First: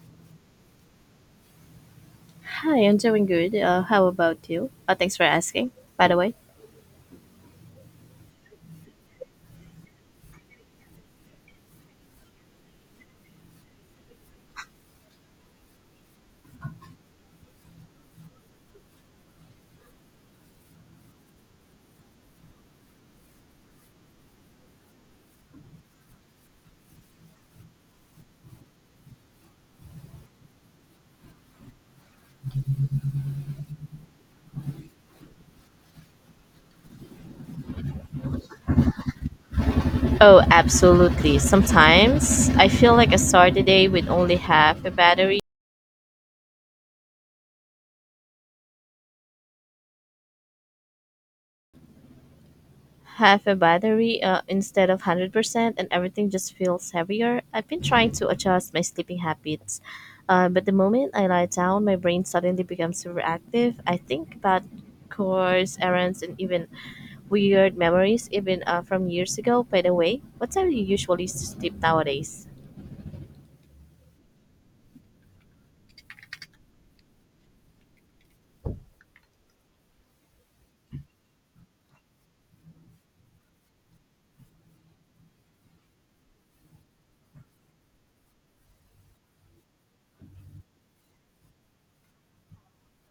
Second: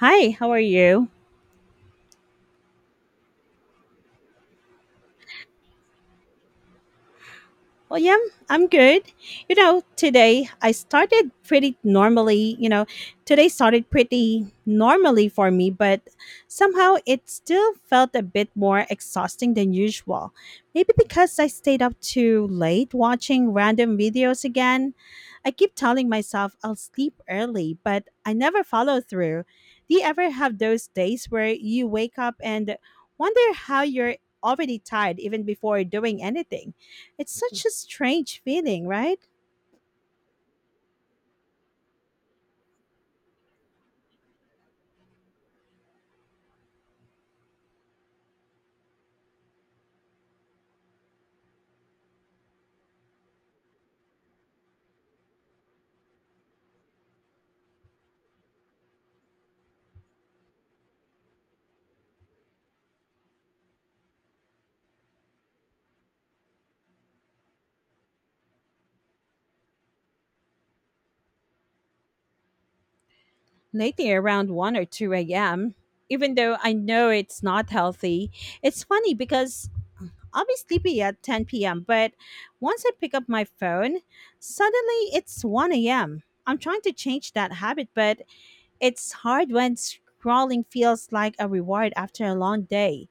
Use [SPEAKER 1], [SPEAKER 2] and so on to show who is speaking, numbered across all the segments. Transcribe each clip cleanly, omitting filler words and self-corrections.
[SPEAKER 1] Hi, how are you?
[SPEAKER 2] Hi, I'm doing good. How about you? Thanks for asking, by the way.
[SPEAKER 1] Well, yeah, I'm good. Today I started pretty normally. Today started pretty normally for me, but somehow it still felt a bit more exhausting than usual. Maybe because I stayed up too late watching random videos again. I keep telling myself I'll sleep early, but I never follow through. Do you ever have those days where you wake up and wonder how you're already tired even before doing anything? It's such a strange feeling, right?
[SPEAKER 2] Oh, absolutely. Sometimes I feel like I start the day with only half a battery, instead of 100%, and everything just feels heavier. I've been trying to adjust my sleeping habits, but the moment I lie down, my brain suddenly becomes super active. I think about chores, errands, and even weird memories, even from years ago. By the way, what time do you usually sleep nowadays?
[SPEAKER 1] Lately, around 1 or 2 a.m., even though I know it's not healthy. It's funny because I'll be sleepy at 10 p.m., but once I pick up my phone, suddenly it's 1 a.m. I'm trying to change that habit, but it's hard when scrolling feels like a reward after a long day.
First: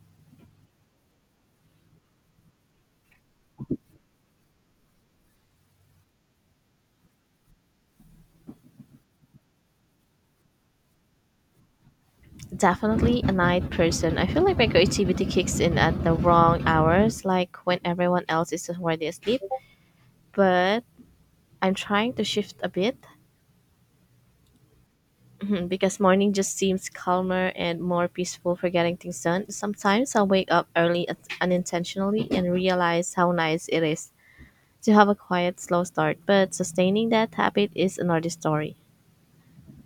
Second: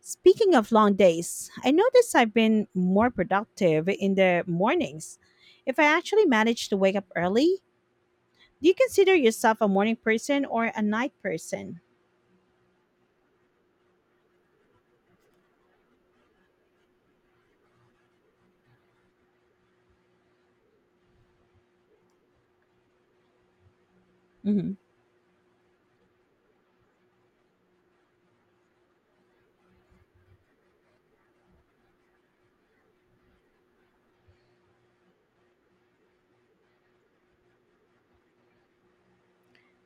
[SPEAKER 1] Speaking of long days, I notice I've been more productive in the mornings. If I actually manage to wake up early, do you consider yourself a morning person or a night person?
[SPEAKER 2] Definitely a night person. I feel like my creativity kicks in at the wrong hours, like when everyone else is already asleep. But I'm trying to shift a bit.
[SPEAKER 1] Mhm.
[SPEAKER 2] Mhm, because morning just seems calmer and more peaceful for getting things done. Sometimes I'll wake up early unintentionally and realize how nice it is to have a quiet, slow start. But sustaining that habit is another story.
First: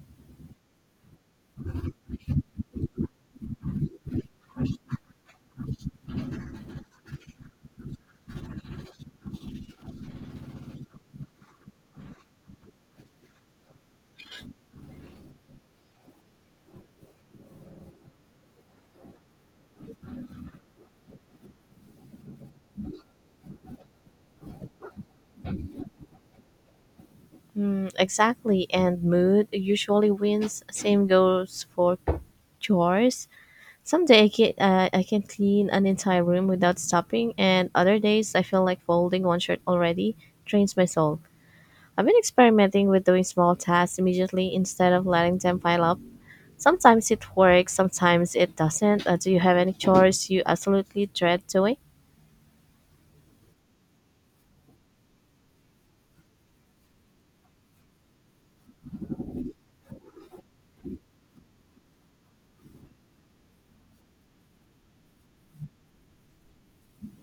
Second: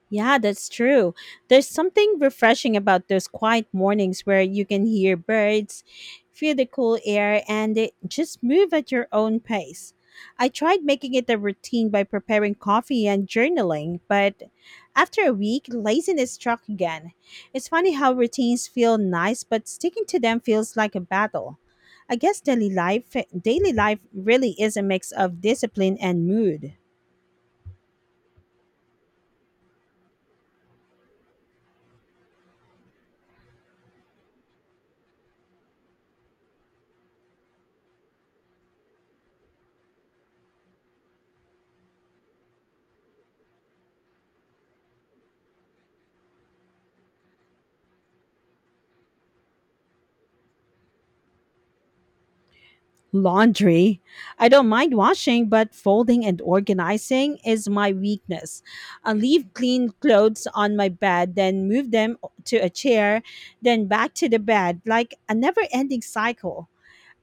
[SPEAKER 1] Yeah, that's true. There's something refreshing about those quiet mornings where you can hear birds, feel the cool air, and just move at your own pace. I tried making it a routine by preparing coffee and journaling, but after a week, laziness struck again. It's funny how routines feel nice, but sticking to them feels like a battle. I guess daily life really is a mix of discipline and mood.
[SPEAKER 2] Mm, exactly, and mood usually wins. Same goes for chores. Someday I can clean an entire room without stopping, and other days I feel like folding one shirt already drains my soul. I've been experimenting with doing small tasks immediately instead of letting them pile up. Sometimes it works, sometimes it doesn't. Do you have any chores you absolutely dread doing?
[SPEAKER 1] Laundry. I don't mind washing, but folding and organizing is my weakness. I leave clean clothes on my bed, then move them to a chair, then back to the bed, like a never ending cycle.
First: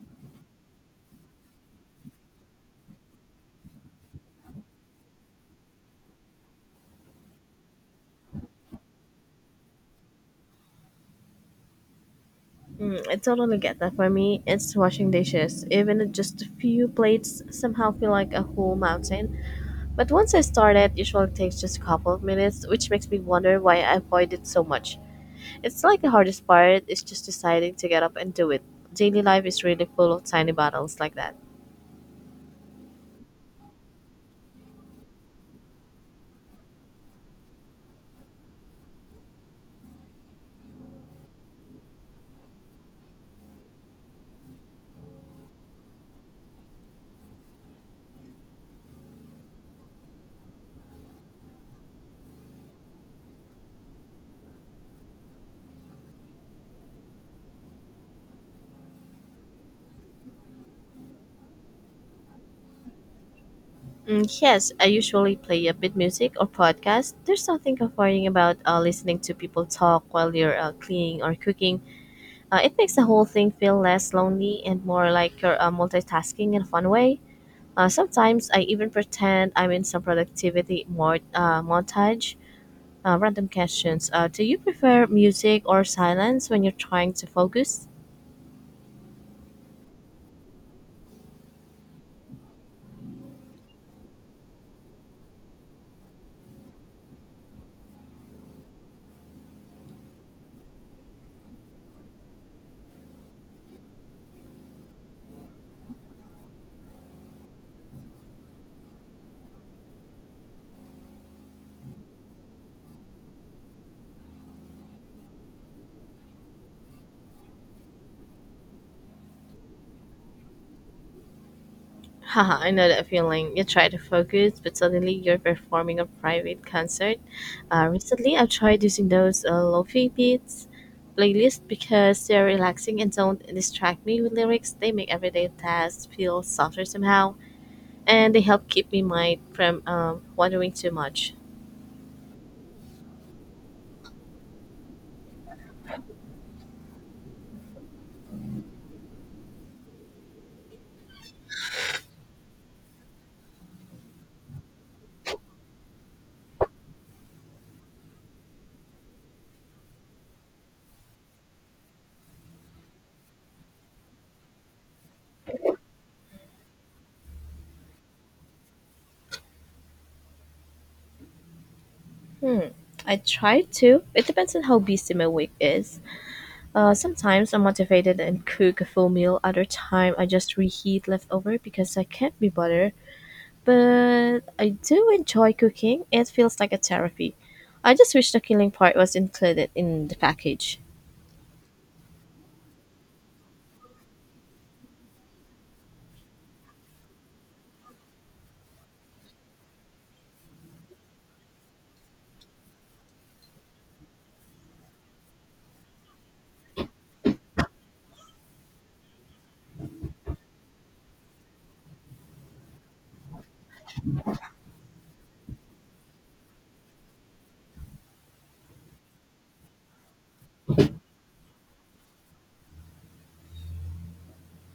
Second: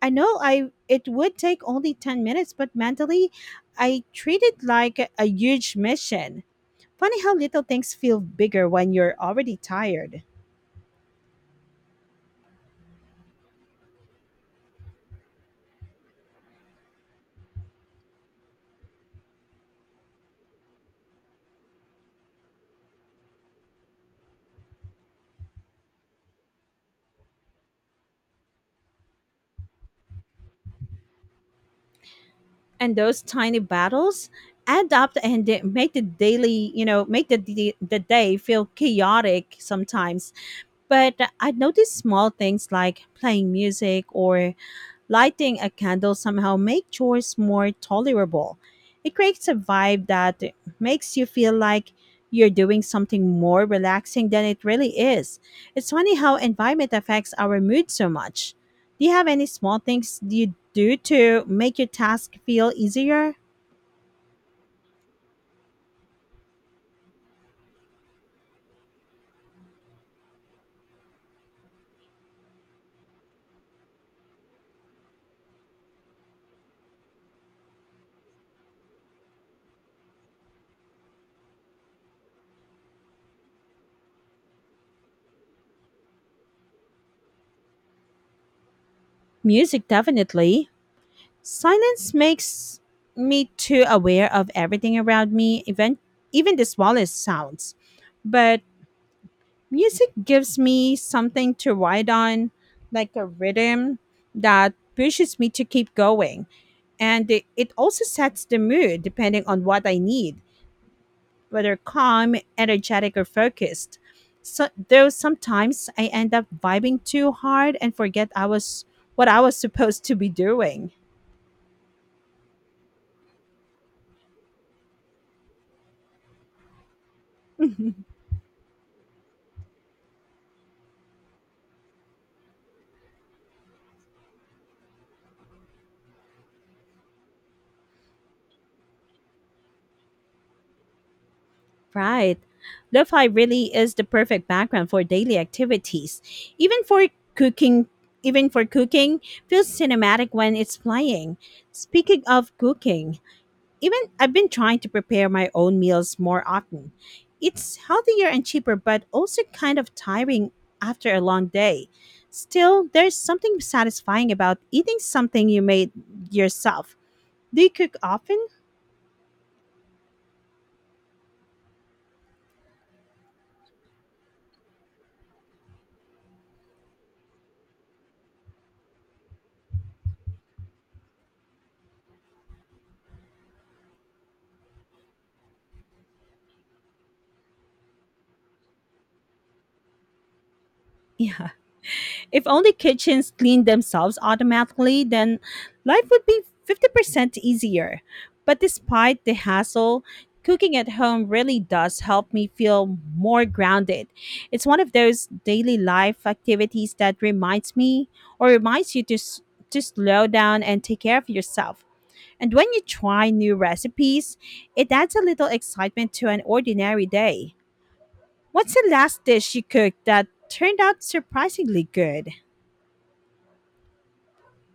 [SPEAKER 1] I know I it would take only 10 minutes, but mentally I treat it like a huge mission. Funny how little things feel bigger when you're already tired.
[SPEAKER 2] Mm, I totally get that. For me, it's washing dishes. Even if just a few plates somehow feel like a whole mountain. But once I start it, usually takes just a couple of minutes, which makes me wonder why I avoid it so much. It's like the hardest part is just deciding to get up and do it. Daily life is really full of tiny battles like that.
[SPEAKER 1] And those tiny battles add up and they make the daily, you know, make the day feel chaotic sometimes. But I notice small things like playing music or lighting a candle somehow make chores more tolerable. It creates a vibe that makes you feel like you're doing something more relaxing than it really is. It's funny how environment affects our mood so much. Do you have any small things you do to make your task feel easier?
[SPEAKER 2] Mm, yes, I usually play a bit music or podcast. There's something comforting about listening to people talk while you're cleaning or cooking. It makes the whole thing feel less lonely and more like you're multitasking in a fun way. Sometimes I even pretend I'm in some productivity montage. Random questions. Do you prefer music or silence when you're trying to focus?
[SPEAKER 1] Music, definitely. Silence makes me too aware of everything around me, even the smallest sounds. But music gives me something to ride on, like a rhythm that pushes me to keep going. And it also sets the mood depending on what I need, whether calm, energetic, or focused. So, though sometimes I end up vibing too hard and forget I was what I was supposed to be doing.
[SPEAKER 2] Haha, I know that feeling. You try to focus, but suddenly you're performing a private concert. Recently, I've tried using those lofi beats playlist because they're relaxing and don't distract me with lyrics. They make everyday tasks feel softer somehow, and they help keep me mind from wandering too much.
[SPEAKER 1] Right. Lo-fi really is the perfect background for daily activities. Even for cooking, even for cooking, feels cinematic when it's playing. Speaking of cooking, even I've been trying to prepare my own meals more often. It's healthier and cheaper, but also kind of tiring after a long day. Still, there's something satisfying about eating something you made yourself. Do you cook often?
[SPEAKER 2] I try to. It depends on how busy my week is. Sometimes I'm motivated and cook a full meal. Other time I just reheat leftover because I can't be bothered. But I do enjoy cooking. It feels like a therapy. I just wish the killing part was included in the package.
[SPEAKER 1] Yeah. If only kitchens cleaned themselves automatically, then life would be 50% easier. But despite the hassle, cooking at home really does help me feel more grounded. It's one of those daily life activities that reminds me or reminds you to to slow down and take care of yourself. And when you try new recipes, it adds a little excitement to an ordinary day. What's the last dish you cooked that turned out surprisingly good?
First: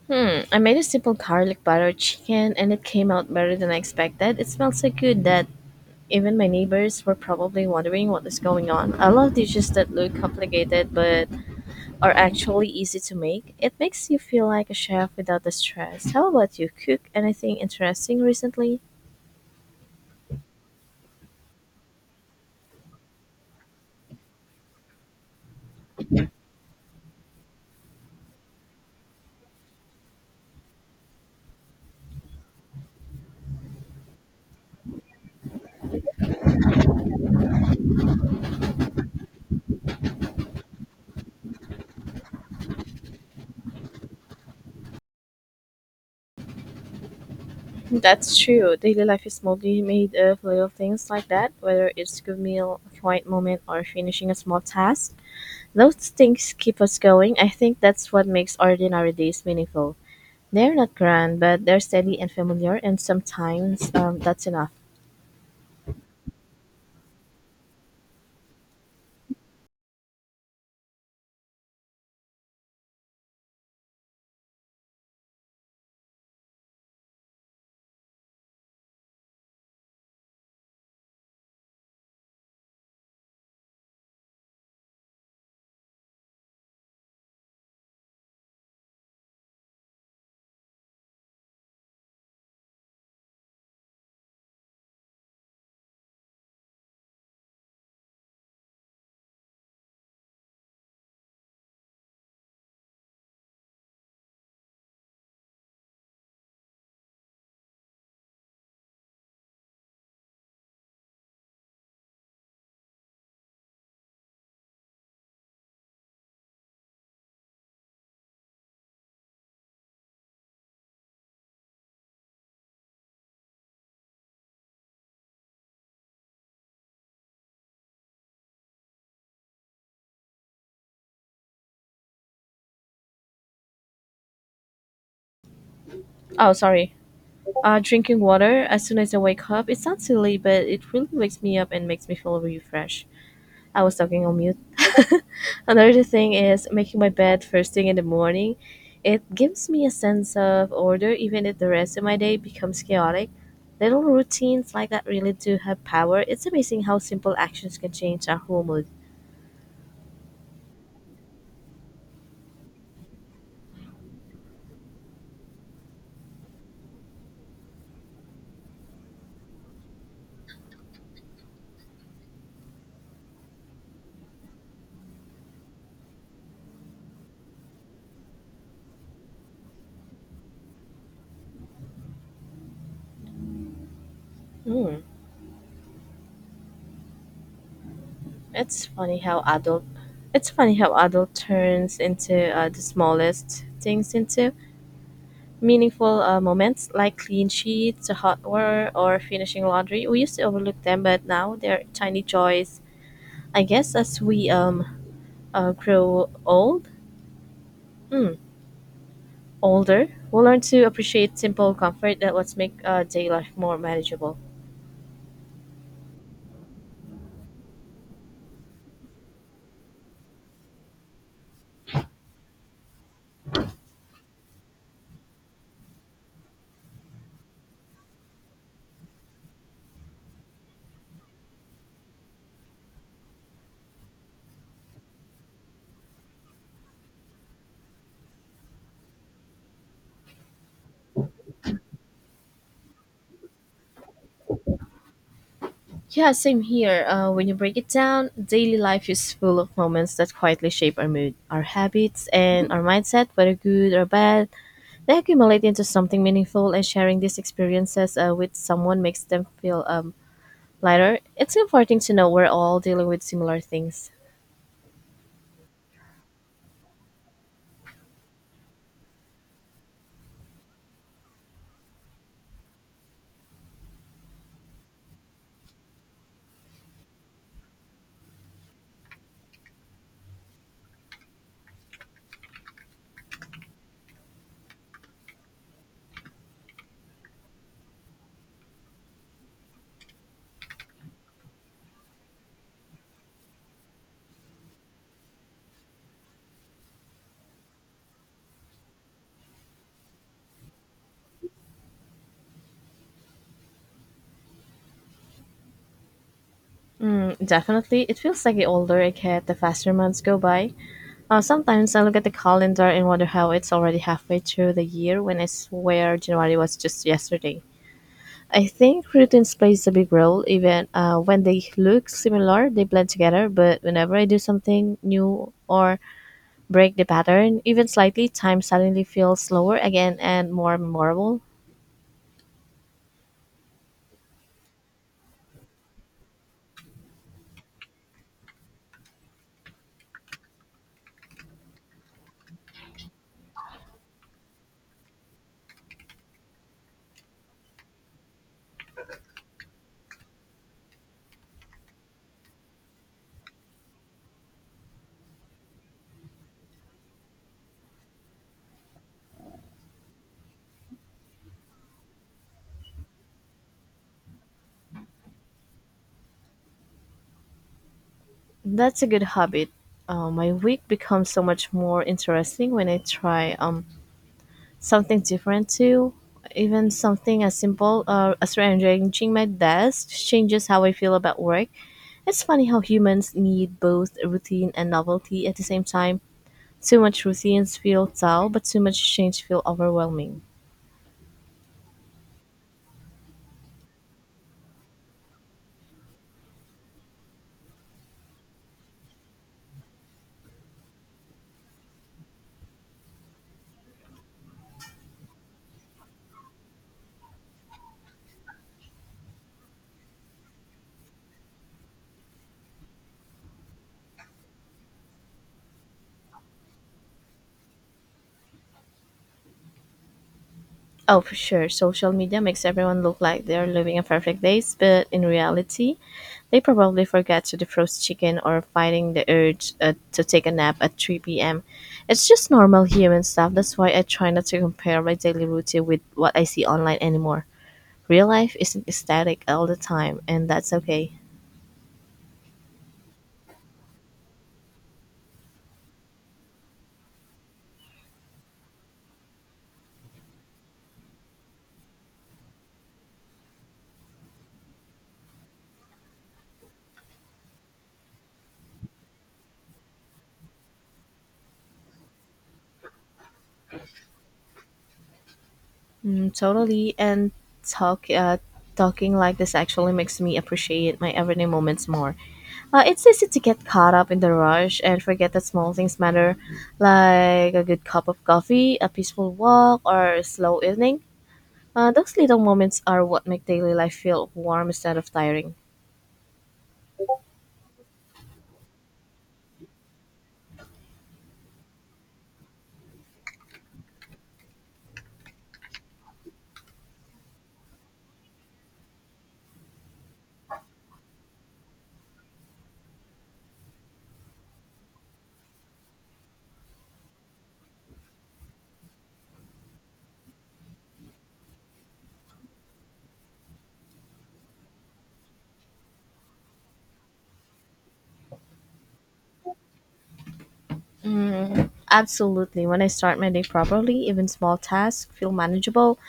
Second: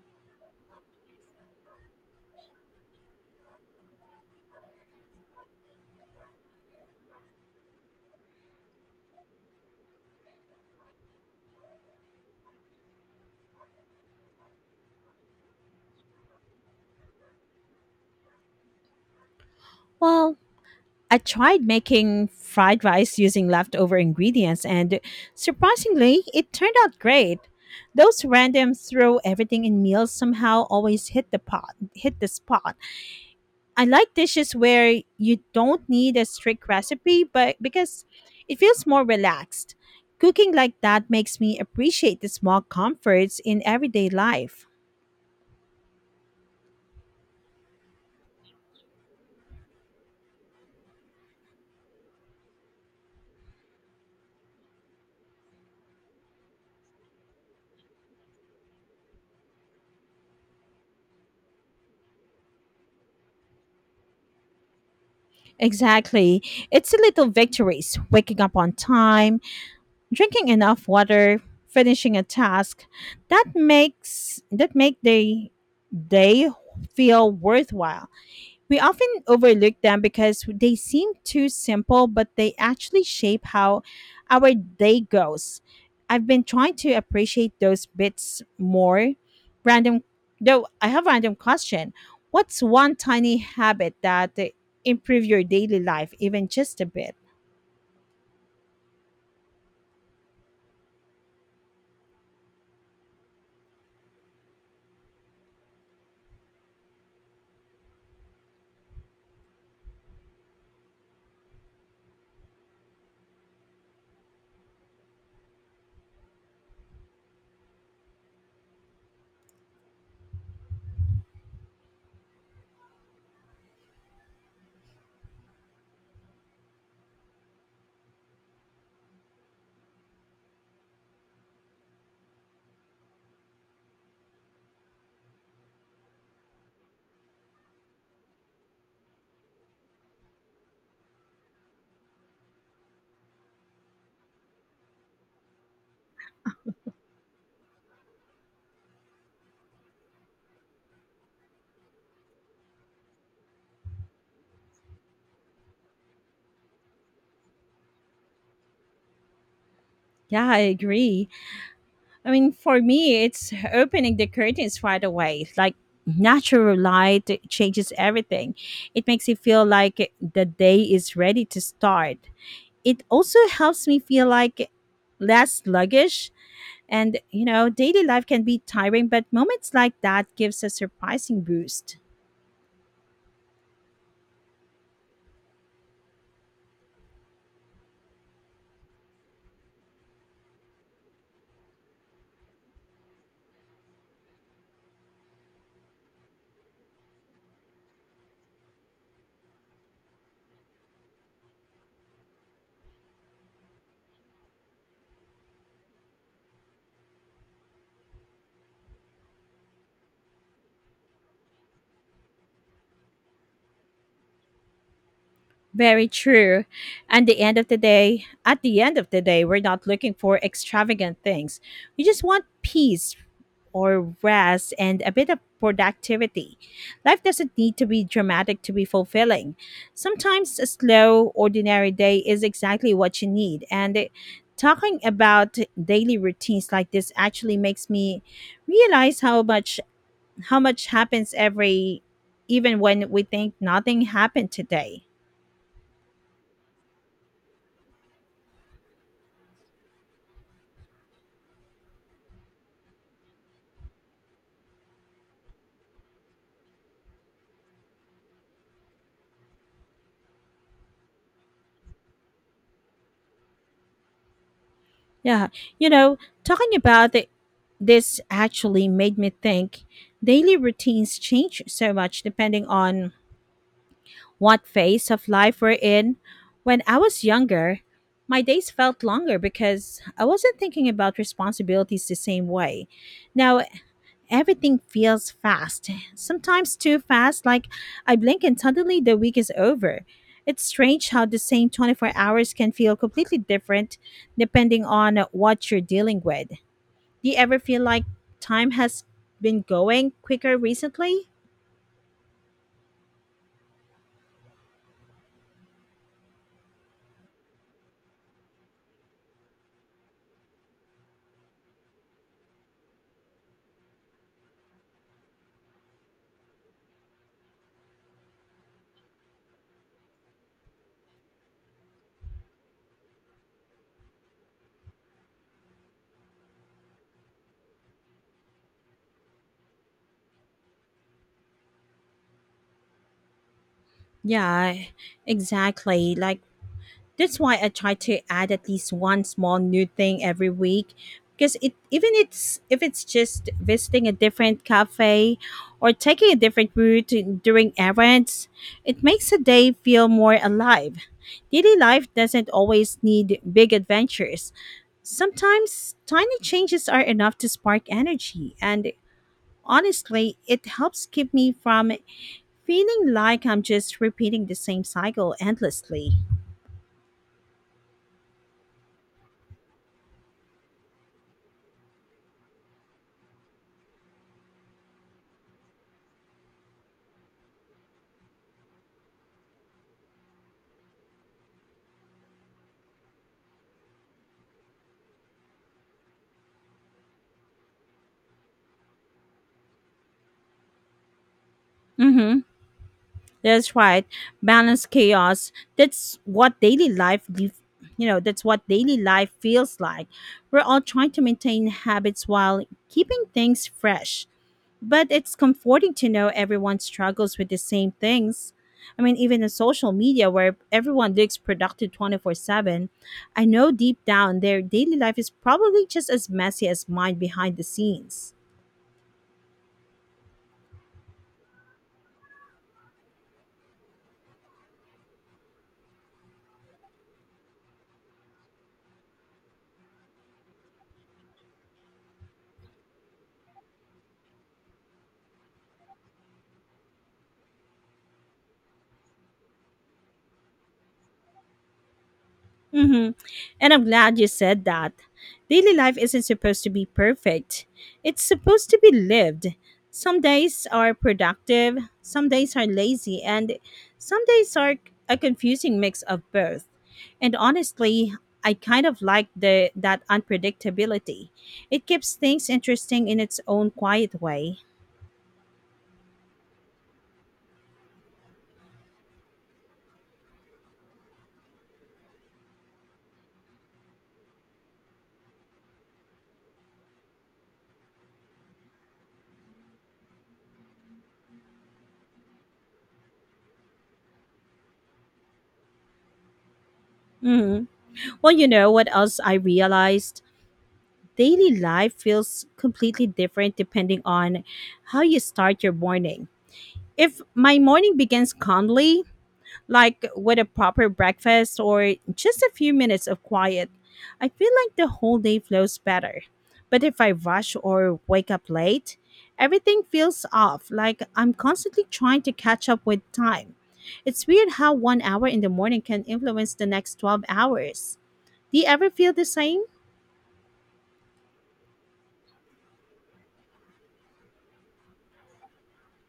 [SPEAKER 2] Hmm, I made a simple garlic butter chicken and it came out better than I expected. It smelled so good that even my neighbors were probably wondering what is going on. I love dishes that look complicated but are actually easy to make. It makes you feel like a chef without the stress. How about you? Cook anything interesting recently?
[SPEAKER 1] Well, I tried making fried rice using leftover ingredients, and surprisingly, it turned out great. Those random throw everything in meals somehow always hit the spot. I like dishes where you don't need a strict recipe, but because it feels more relaxed. Cooking like that makes me appreciate the small comforts in everyday life.
[SPEAKER 2] That's true. Daily life is mostly made of little things like that, whether it's a good meal, a quiet moment, or finishing a small task. Those things keep us going. I think that's what makes ordinary days meaningful. They're not grand, but they're steady and familiar, and sometimes that's enough.
[SPEAKER 1] Exactly. It's the little victories, waking up on time, drinking enough water, finishing a task that make the day feel worthwhile. We often overlook them because they seem too simple, but they actually shape how our day goes. I've been trying to appreciate those bits more. Random though I have a random question. What's one tiny habit that improve your daily life, even just a bit.
[SPEAKER 2] Oh, sorry. Drinking water as soon as I wake up. It sounds silly, but it really wakes me up and makes me feel refreshed. I was talking on mute. Another thing is making my bed first thing in the morning. It gives me a sense of order even if the rest of my day becomes chaotic. Little routines like that really do have power. It's amazing how simple actions can change our whole mood.
[SPEAKER 1] Yeah, I agree. I mean, for me, it's opening the curtains right away. Like natural light changes everything. It makes you feel like the day is ready to start. It also helps me feel like less sluggish, and you know daily life can be tiring but moments like that gives a surprising boost.
[SPEAKER 2] Hmm. It's funny how adult it's funny how adult turns into the smallest things into meaningful moments like clean sheets, a hot water, or finishing laundry. We used to overlook them, but now they're tiny joys. I guess as we uh, grow old, mm, older, we'll learn to appreciate simple comfort that lets make daily life more manageable.
[SPEAKER 1] Very true. And the end of the day, At the end of the day, we're not looking for extravagant things. We just want peace or rest and a bit of productivity. Life doesn't need to be dramatic to be fulfilling. Sometimes a slow, ordinary day is exactly what you need. And talking about daily routines like this actually makes me realize how much happens every even when we think nothing happened today.
[SPEAKER 2] Yeah, same here. When you break it down, daily life is full of moments that quietly shape our mood, our habits, and our mindset, whether good or bad. They accumulate into something meaningful, and sharing these experiences with someone makes them feel lighter. It's comforting to know we're all dealing with similar things.
[SPEAKER 1] Yeah, you know, talking about it, this actually made me think daily routines change so much depending on what phase of life we're in. When I was younger, my days felt longer because I wasn't thinking about responsibilities the same way. Now everything feels fast, sometimes too fast, like I blink and suddenly the week is over. It's strange how the same 24 hours can feel completely different depending on what you're dealing with. Do you ever feel like time has been going quicker recently?
[SPEAKER 2] Mm, definitely. It feels like the older I get, the faster months go by. Sometimes I look at the calendar and wonder how it's already halfway through the year when I swear January was just yesterday. I think routines plays a big role. Even when they look similar, they blend together. But whenever I do something new or break the pattern, even slightly, time suddenly feels slower again and more memorable.
[SPEAKER 1] Yeah, exactly. That's why I try to add at least one small new thing every week because it even it's if it's just visiting a different cafe or taking a different route during errands, it makes a day feel more alive. Daily life doesn't always need big adventures. Sometimes tiny changes are enough to spark energy and honestly, it helps keep me from feeling like I'm just repeating the same cycle endlessly.
[SPEAKER 2] That's a good habit. My week becomes so much more interesting when I try something different too. Even something as simple as rearranging my desk changes how I feel about work. It's funny how humans need both routine and novelty at the same time. Too much routines feel dull, but too much change feel overwhelming.
[SPEAKER 1] Mm hmm. That's right. Balance chaos. That's what daily life feels like. We're all trying to maintain habits while keeping things fresh. But it's comforting to know everyone struggles with the same things. I mean, even in social media where everyone looks productive 24/7, I know deep down their daily life is probably just as messy as mine behind the scenes.
[SPEAKER 2] Oh, for sure. Social media makes everyone look like they're living a perfect day, but in reality, they probably forget to defrost chicken or fighting the urge to take a nap at 3 p.m. It's just normal human stuff. That's why I try not to compare my daily routine with what I see online anymore. Real life isn't static all the time, and that's okay.
[SPEAKER 1] Mm-hmm. And I'm glad you said that. Daily life isn't supposed to be perfect, it's supposed to be lived. Some days are productive, some days are lazy, and some days are a confusing mix of both. And honestly, I kind of like the that unpredictability. It keeps things interesting in its own quiet way.
[SPEAKER 2] Mm, totally. And talk, uh, talking like this actually makes me appreciate my everyday moments more. It's easy to get caught up in the rush and forget that small things matter, like a good cup of coffee, a peaceful walk, or a slow evening. Those little moments are what make daily life feel warm instead of tiring.
[SPEAKER 1] Hmm. Well, you know what else I realized? Daily life feels completely different depending on how you start your morning. If my morning begins calmly, like with a proper breakfast or just a few minutes of quiet, I feel like the whole day flows better. But if I rush or wake up late, everything feels off, like I'm constantly trying to catch up with time. It's weird how one hour in the morning can influence the next 12 hours. Do you ever feel the same?
[SPEAKER 2] Absolutely, when I start my day properly, even small tasks feel manageable.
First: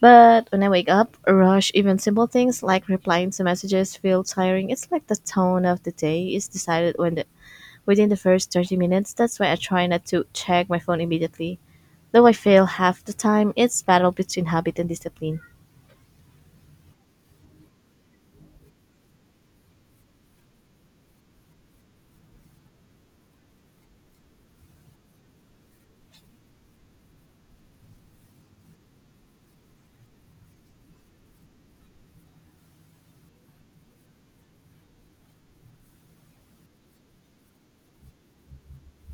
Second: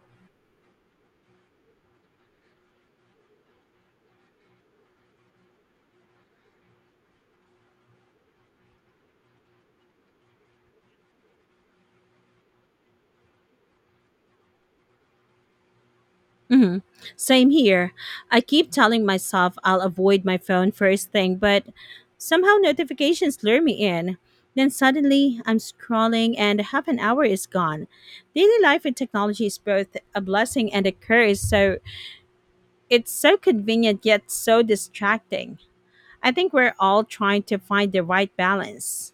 [SPEAKER 2] But when I wake up, rush, even simple things like replying to messages feel tiring. It's like the tone of the day is decided when the within the first 30 minutes. That's why I try not to check my phone immediately. Though I fail half the time, it's battle between habit and discipline.
[SPEAKER 1] Hmm. Same here. I keep telling myself I'll avoid my phone first thing, but somehow notifications lure me in. Then suddenly I'm scrolling and half an hour is gone. Daily life with technology is both a blessing and a curse, so it's so convenient yet so distracting. I think we're all trying to find the right balance.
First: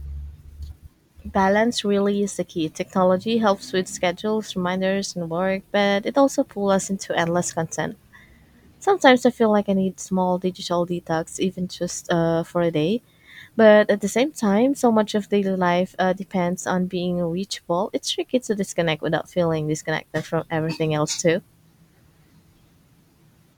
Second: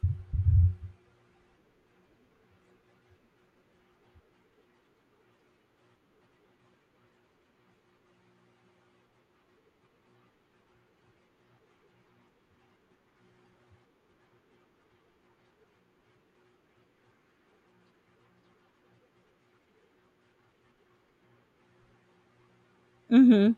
[SPEAKER 2] Balance really is the key. Technology helps with schedules, reminders, and work, but it also pulls us into endless content. Sometimes I feel like I need small digital detox, even just for a day. But at the same time, so much of daily life depends on being reachable. It's tricky to disconnect without feeling disconnected from everything else, too.
[SPEAKER 1] Hmm.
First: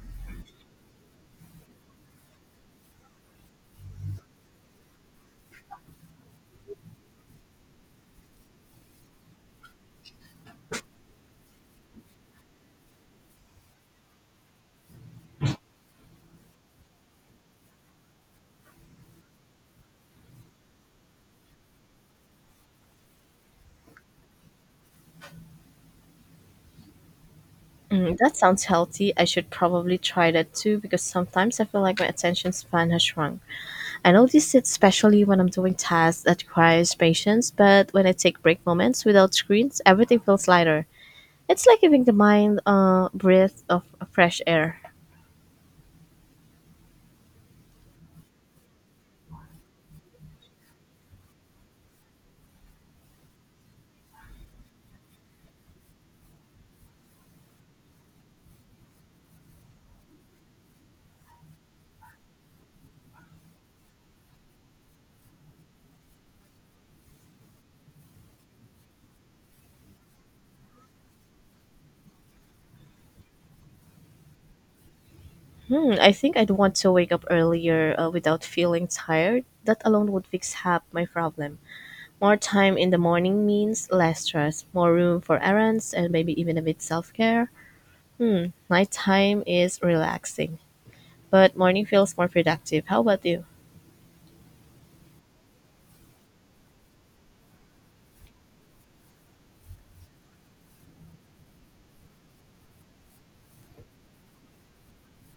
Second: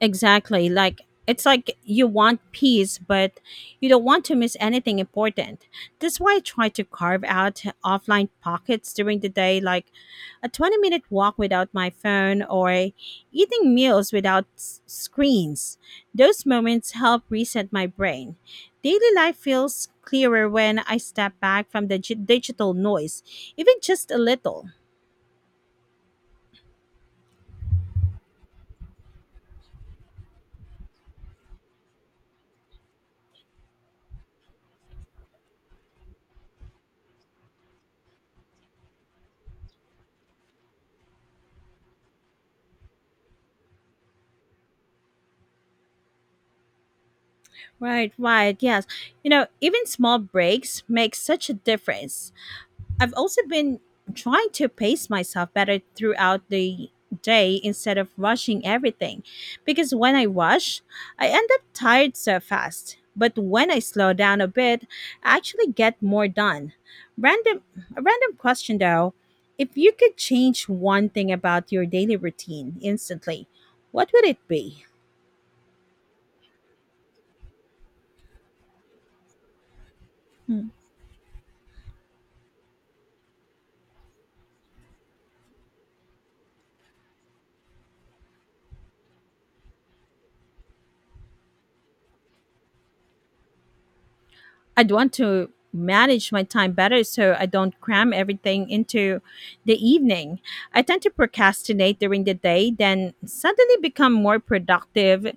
[SPEAKER 1] Exactly. It's like you want peace, but you don't want to miss anything important. That's why I try to carve out offline pockets during the day, like a 20-minute walk without my phone or eating meals without screens. Those moments help reset my brain. Daily life feels clearer when I step back from the digital noise, even just a little.
[SPEAKER 2] Mm, that sounds healthy. I should probably try that too because sometimes I feel like my attention span has shrunk. I notice it especially when I'm doing tasks that requires patience, but when I take break moments without screens, everything feels lighter. It's like giving the mind a breath of fresh air.
[SPEAKER 1] Right, right. Yes. You know, even small breaks make such a difference. I've also been trying to pace myself better throughout the day instead of rushing everything. Because when I rush, I end up tired so fast. But when I slow down a bit, I actually get more done. Random A random question though. If you could change one thing about your daily routine instantly, what would it be?
[SPEAKER 2] Hmm, I think I'd want to wake up earlier without feeling tired. That alone would fix
[SPEAKER 1] Hmm.
[SPEAKER 2] half my problem. More time in the morning means less stress, more room for errands, and maybe even a bit self care. Nighttime is relaxing, but morning feels more productive. How about you?
[SPEAKER 1] I'd want to manage my time better so I don't cram everything into the evening. I tend to procrastinate during the day, then suddenly become more productive,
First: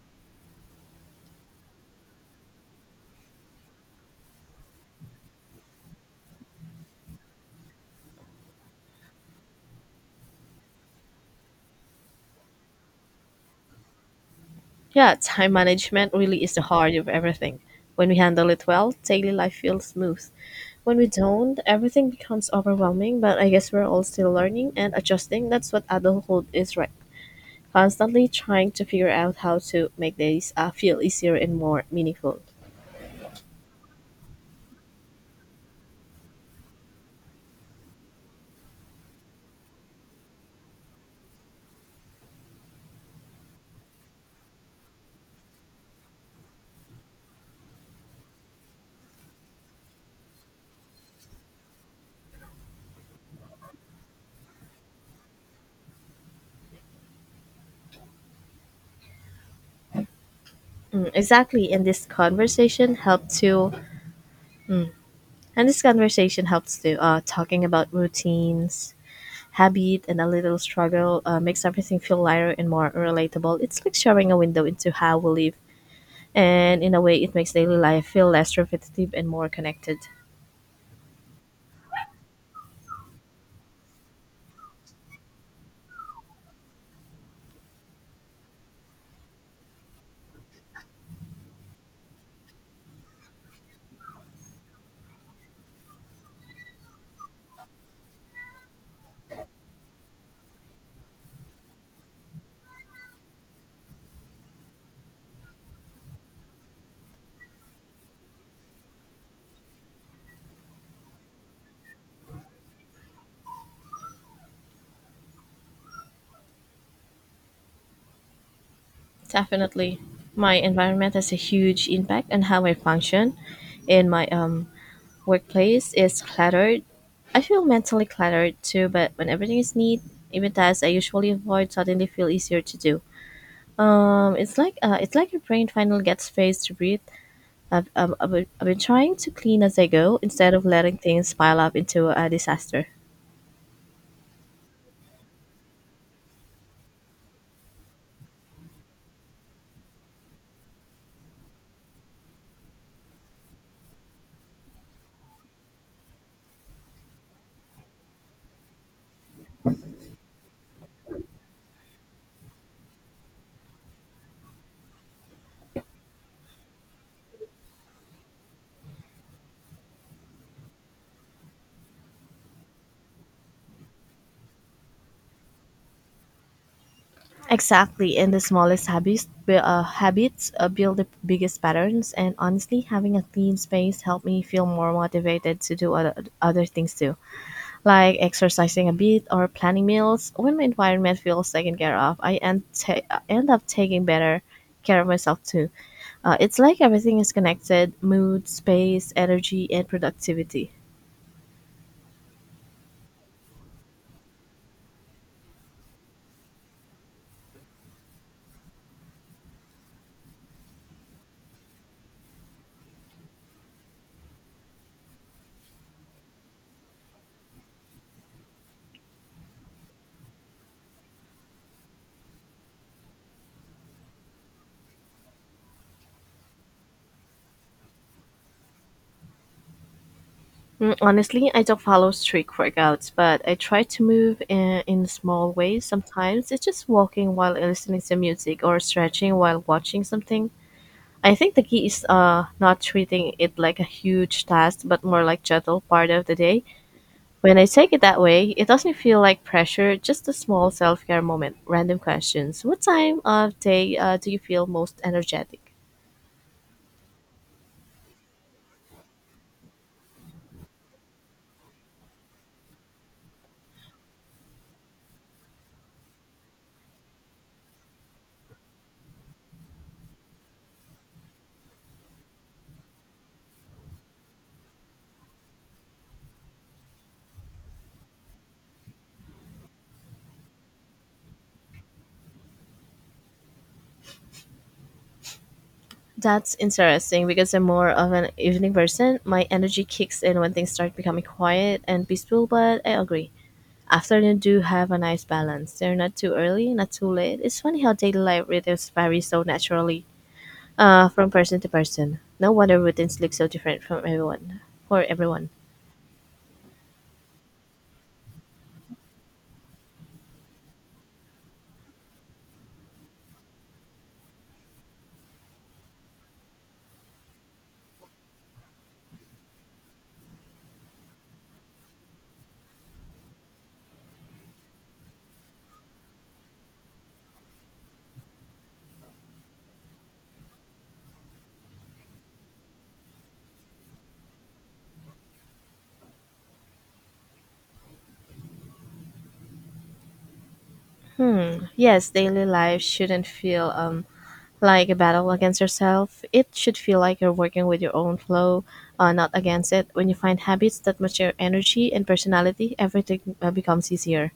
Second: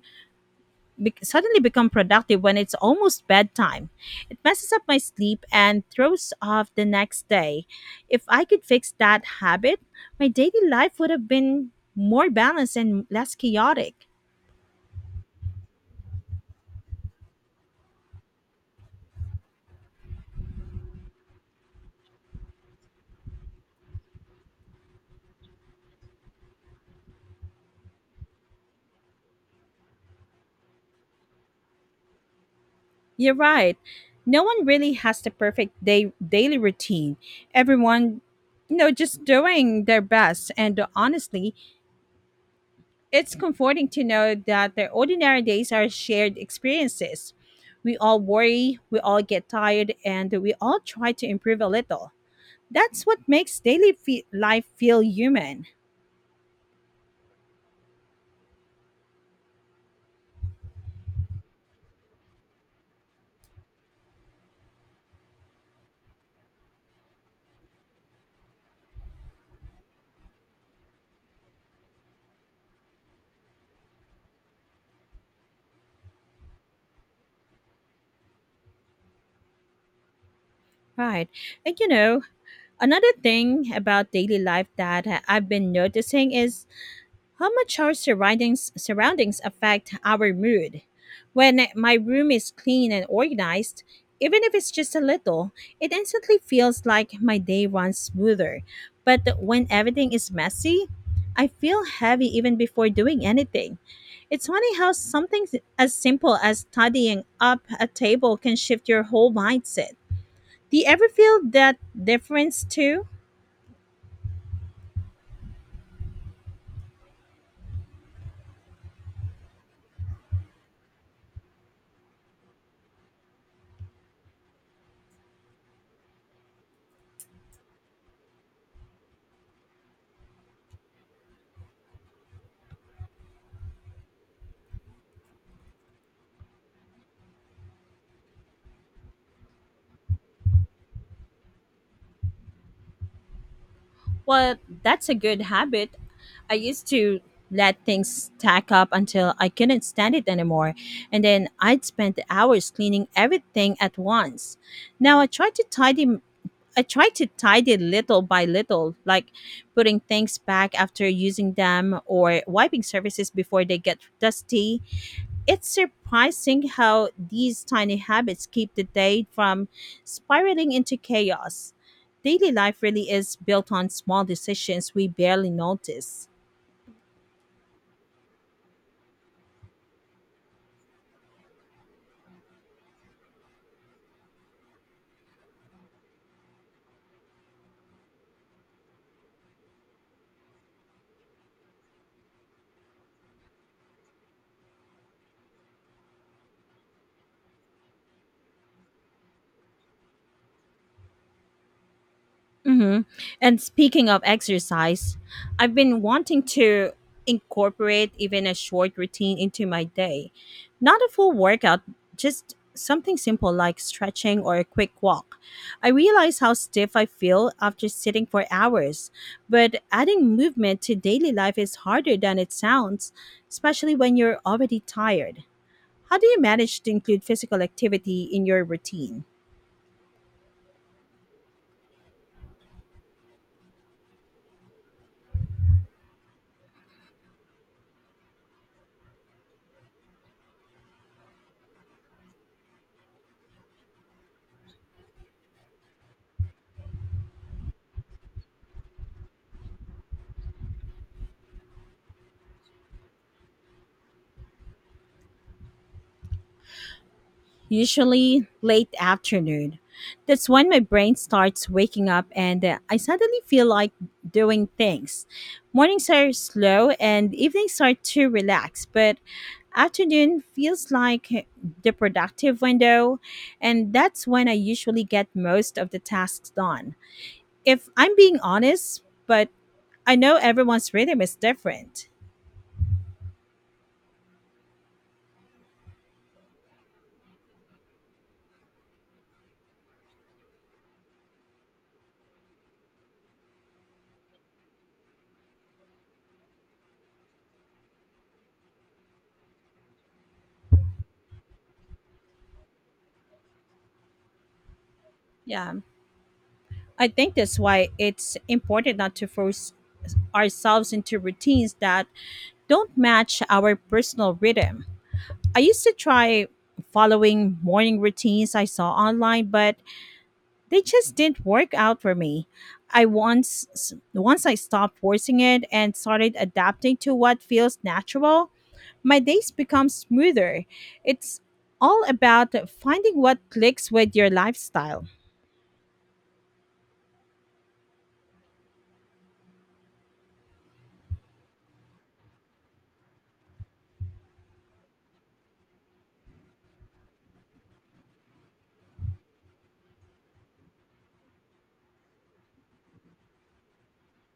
[SPEAKER 1] be- suddenly become productive when it's almost bedtime. It messes up my sleep and throws off the next day. If I could fix that habit, my daily life would have been more balanced and less chaotic.
[SPEAKER 2] Yeah, time management really is the heart of everything. When we handle it well, daily life feels smooth. When we don't, everything becomes overwhelming, but I guess we're all still learning and adjusting. That's what adulthood is, right? Constantly trying to figure out how to make days feel easier and more meaningful.
[SPEAKER 1] You're right. No one really has the perfect day daily routine. Everyone, you know, just doing their best. And honestly, it's comforting to know that their ordinary days are shared experiences. We all worry, we all get tired, and we all try to improve a little. That's what makes life feel human.
[SPEAKER 2] Mm, exactly, and this conversation helps to talking about routines, habit and a little struggle makes everything feel lighter and more relatable. It's like sharing a window into how we live, and in a way, it makes daily life feel less repetitive and more connected.
[SPEAKER 1] Right. And you know, another thing about daily life that I've been noticing is how much our surroundings affect our mood. When my room is clean and organized, even if it's just a little, it instantly feels like my day runs smoother. But when everything is messy, I feel heavy even before doing anything. It's funny how something as simple as tidying up a table can shift your whole mindset. Do you ever feel that difference too?
[SPEAKER 2] Definitely, my environment has a huge impact on how I function. In my workplace is cluttered. I feel mentally cluttered too, but when everything is neat, even tasks I usually avoid suddenly feel easier to do. It's like it's like your brain finally gets space to breathe. I've been trying to clean as I go instead of letting things pile up into a disaster.
[SPEAKER 1] Well, that's a good habit. I used to let things stack up until I couldn't stand it anymore, and then I'd spend hours cleaning everything at once. Now I try to tidy little by little, like putting things back after using them or wiping surfaces before they get dusty. It's surprising how these tiny habits keep the day from spiraling into chaos. Daily life really is built on small decisions we barely notice.
[SPEAKER 2] Exactly, and the smallest habits build the biggest patterns. And honestly, having a clean space helped me feel more motivated to do other things too, like exercising a bit or planning meals. When my environment feels taken care of, I end up taking better care of myself too. It's like everything is connected: mood, space, energy, and productivity.
[SPEAKER 1] Hmm. And speaking of exercise, I've been wanting to incorporate even a short routine into my day. Not a full workout, just something simple like stretching or a quick walk. I realize how stiff I feel after sitting for hours, but adding movement to daily life is harder than it sounds, especially when you're already tired. How do you manage to include physical activity in your routine?
[SPEAKER 2] Mm, honestly, I don't follow strict workouts, but I try to in small ways. Sometimes it's just walking while listening to music or stretching while watching something. I think the key is not treating it like a huge task, but more like gentle part of the day. When I take it that way, it doesn't feel like pressure, just a small self care moment. Random questions. What time of day do you feel most energetic?
[SPEAKER 1] Usually late afternoon. That's when my brain starts waking up and I suddenly feel like doing things. Mornings are slow and evenings are too relaxed, but afternoon feels like the productive window, and that's when I usually get most of the tasks done, if I'm being honest. But I know everyone's rhythm is different.
[SPEAKER 2] That's interesting because I'm more of an evening person. My energy kicks in when things start becoming quiet and peaceful, but I agree. Afternoon do have a nice balance. They're not too early, not too late. It's funny how daily life rhythms vary so naturally from person to person. No wonder routines look so different from everyone. For everyone,
[SPEAKER 1] Yeah. I think that's why it's important not to force ourselves into routines that don't match our personal rhythm. I used to try following morning routines I saw online, but they just didn't work out for me. I once once I stopped forcing it and started adapting to what feels natural, my days become smoother. It's all about finding what clicks with your lifestyle.
[SPEAKER 2] yes, daily life shouldn't feel like a battle against yourself. It should feel like you're working with your own flow, not against it. When you find habits that match your energy and personality, everything becomes easier.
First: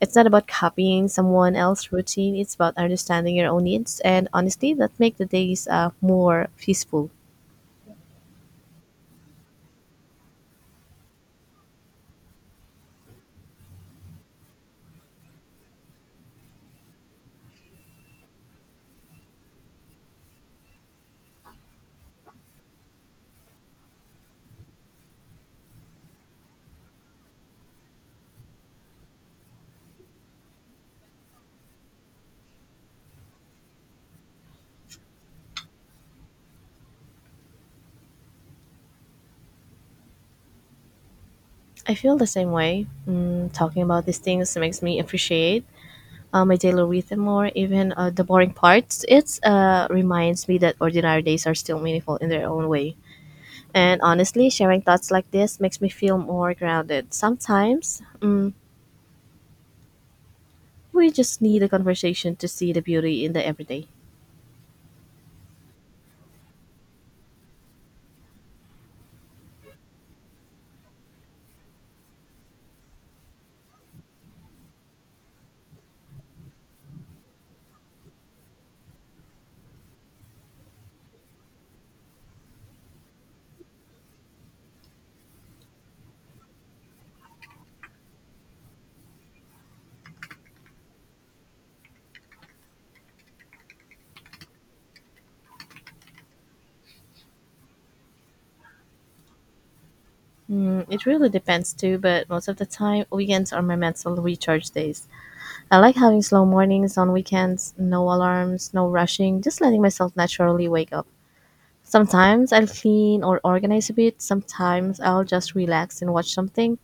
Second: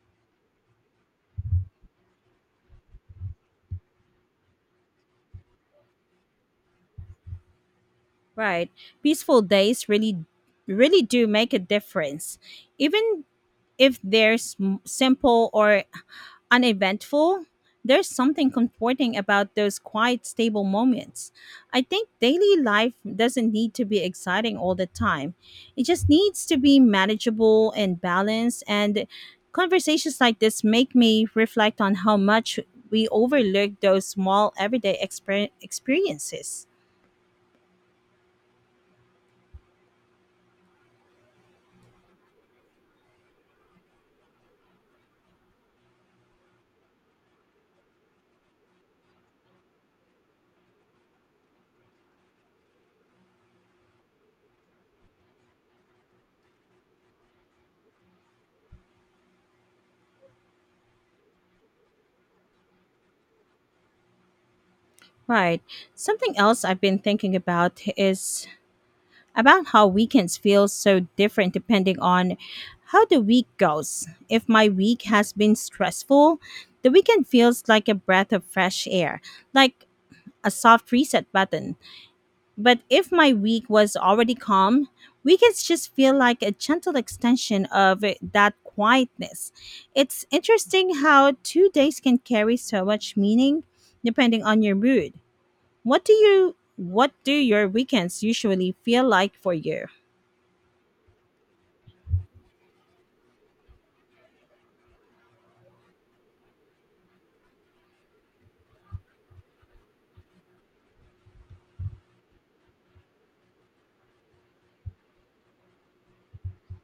[SPEAKER 2] It's not about copying someone else's routine, it's about understanding your own needs and honestly, that make the days more peaceful.
[SPEAKER 1] Right. Peaceful days really do make a difference. Even if they're simple or uneventful, there's something comforting about those quiet, stable moments. I think daily life doesn't need to be exciting all the time. It just needs to be manageable and balanced. And conversations like this make me reflect on how much we overlook those small, everyday experiences.
[SPEAKER 2] I feel the same way. Mm, talking about these things makes me appreciate my daily rhythm more, even the boring parts. It reminds me that ordinary days are still meaningful in their own way. And honestly, sharing thoughts like this makes me feel more grounded. Sometimes, mm, we just need a conversation to see the beauty in the everyday.
[SPEAKER 1] Right. Something else I've been thinking about is about how weekends feel so different depending on how the week goes. If my week has been stressful, the weekend feels like a breath of fresh air, like a soft reset button. But if my week was already calm, weekends just feel like a gentle extension of that quietness. It's interesting how 2 days can carry so much meaning depending on your mood. What do your weekends usually feel like for you?
[SPEAKER 2] Mm, it really depends too, but most of the time, weekends are my mental recharge days. I like having slow mornings on weekends, no alarms, no rushing, just letting myself naturally wake up. Sometimes I'll clean or organize a bit, sometimes I'll just relax and watch something.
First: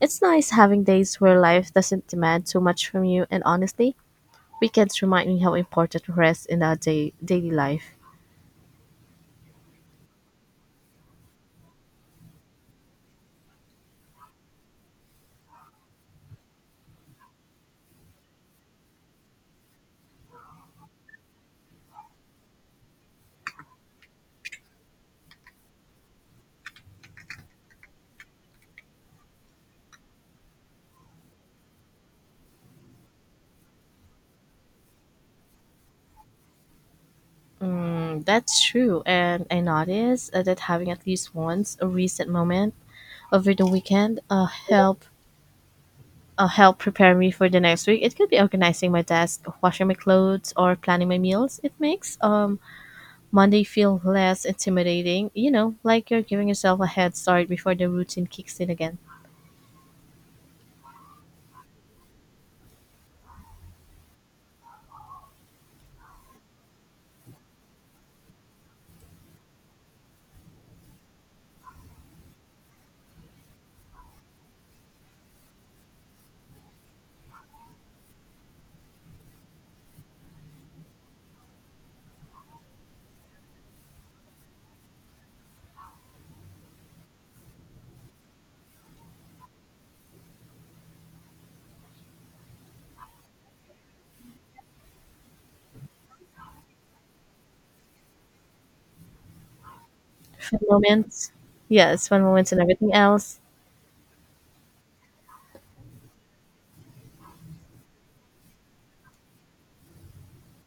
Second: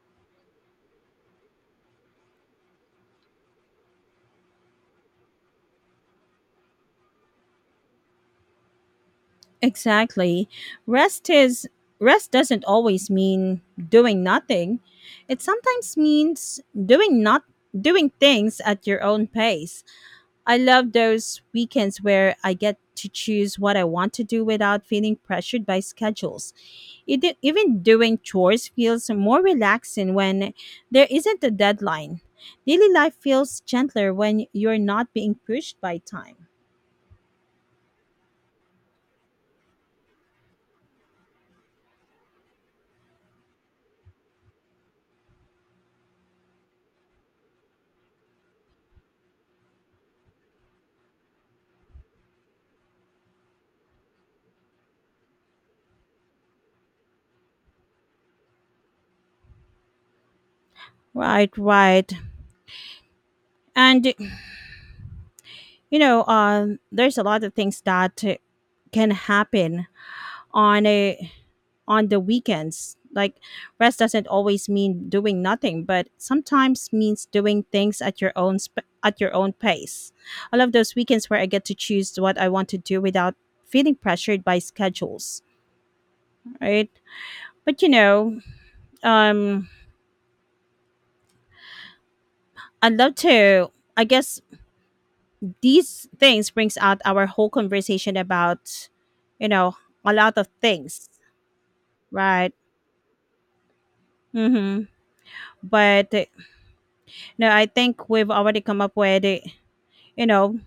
[SPEAKER 2] It's nice having days where life doesn't demand too much from you, and honestly, weekends remind me how important rest in our day, daily life.
[SPEAKER 1] Exactly. Rest is Rest doesn't always mean doing nothing. It sometimes means doing not doing things at your own pace. I love those weekends where I get to choose what I want to do without feeling pressured by schedules. It, even doing chores feels more relaxing when there isn't a deadline. Daily life feels gentler when you're not being pushed by time.
[SPEAKER 2] Mm, that's true, and I noticed that having at least once a reset moment over the weekend uh, help prepare me for the next week. It could be organizing my desk, washing my clothes, or planning my meals. It makes Monday feel less intimidating. You know, like you're giving yourself a head start before the routine kicks in again.
[SPEAKER 1] Right, right. And you know, there's a lot of things that can happen on a on the weekends, like rest doesn't always mean doing nothing but sometimes means doing things at your at your own pace. I love those weekends where I get to choose what I want to do without feeling pressured by schedules. Right. But you know, um I'd love to, I guess these things brings out our whole conversation about, you know, a lot of
[SPEAKER 2] Fun
[SPEAKER 1] things,
[SPEAKER 2] moments, yes, fun moments,
[SPEAKER 1] right?
[SPEAKER 2] and everything else.
[SPEAKER 1] Mhm. But, no, I think we've already come up with, you know,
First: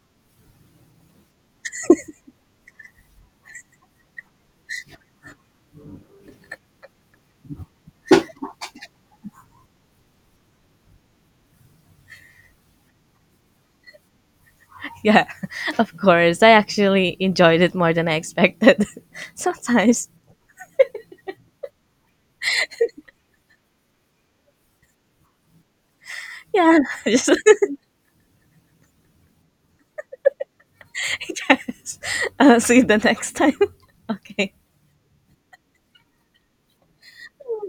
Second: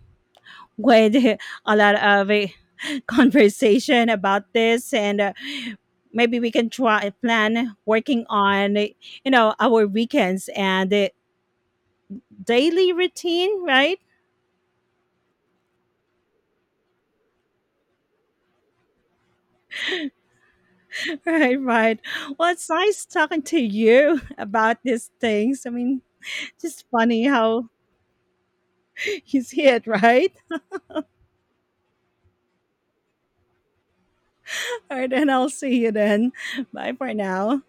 [SPEAKER 1] with a lot of conversation about this, and maybe we can try plan working on, you know, our weekends and daily routine, right?
[SPEAKER 2] Yeah, of course. I actually enjoyed it more than I expected. Sometimes.
[SPEAKER 1] Right, right. Well, it's nice talking to you about these things. I mean,
[SPEAKER 2] Yeah.
[SPEAKER 1] just funny
[SPEAKER 2] Just,
[SPEAKER 1] how he's hit, right?
[SPEAKER 2] yes. I'll see you the next time. Okay.
[SPEAKER 1] All right, and I'll see you then. Bye for now.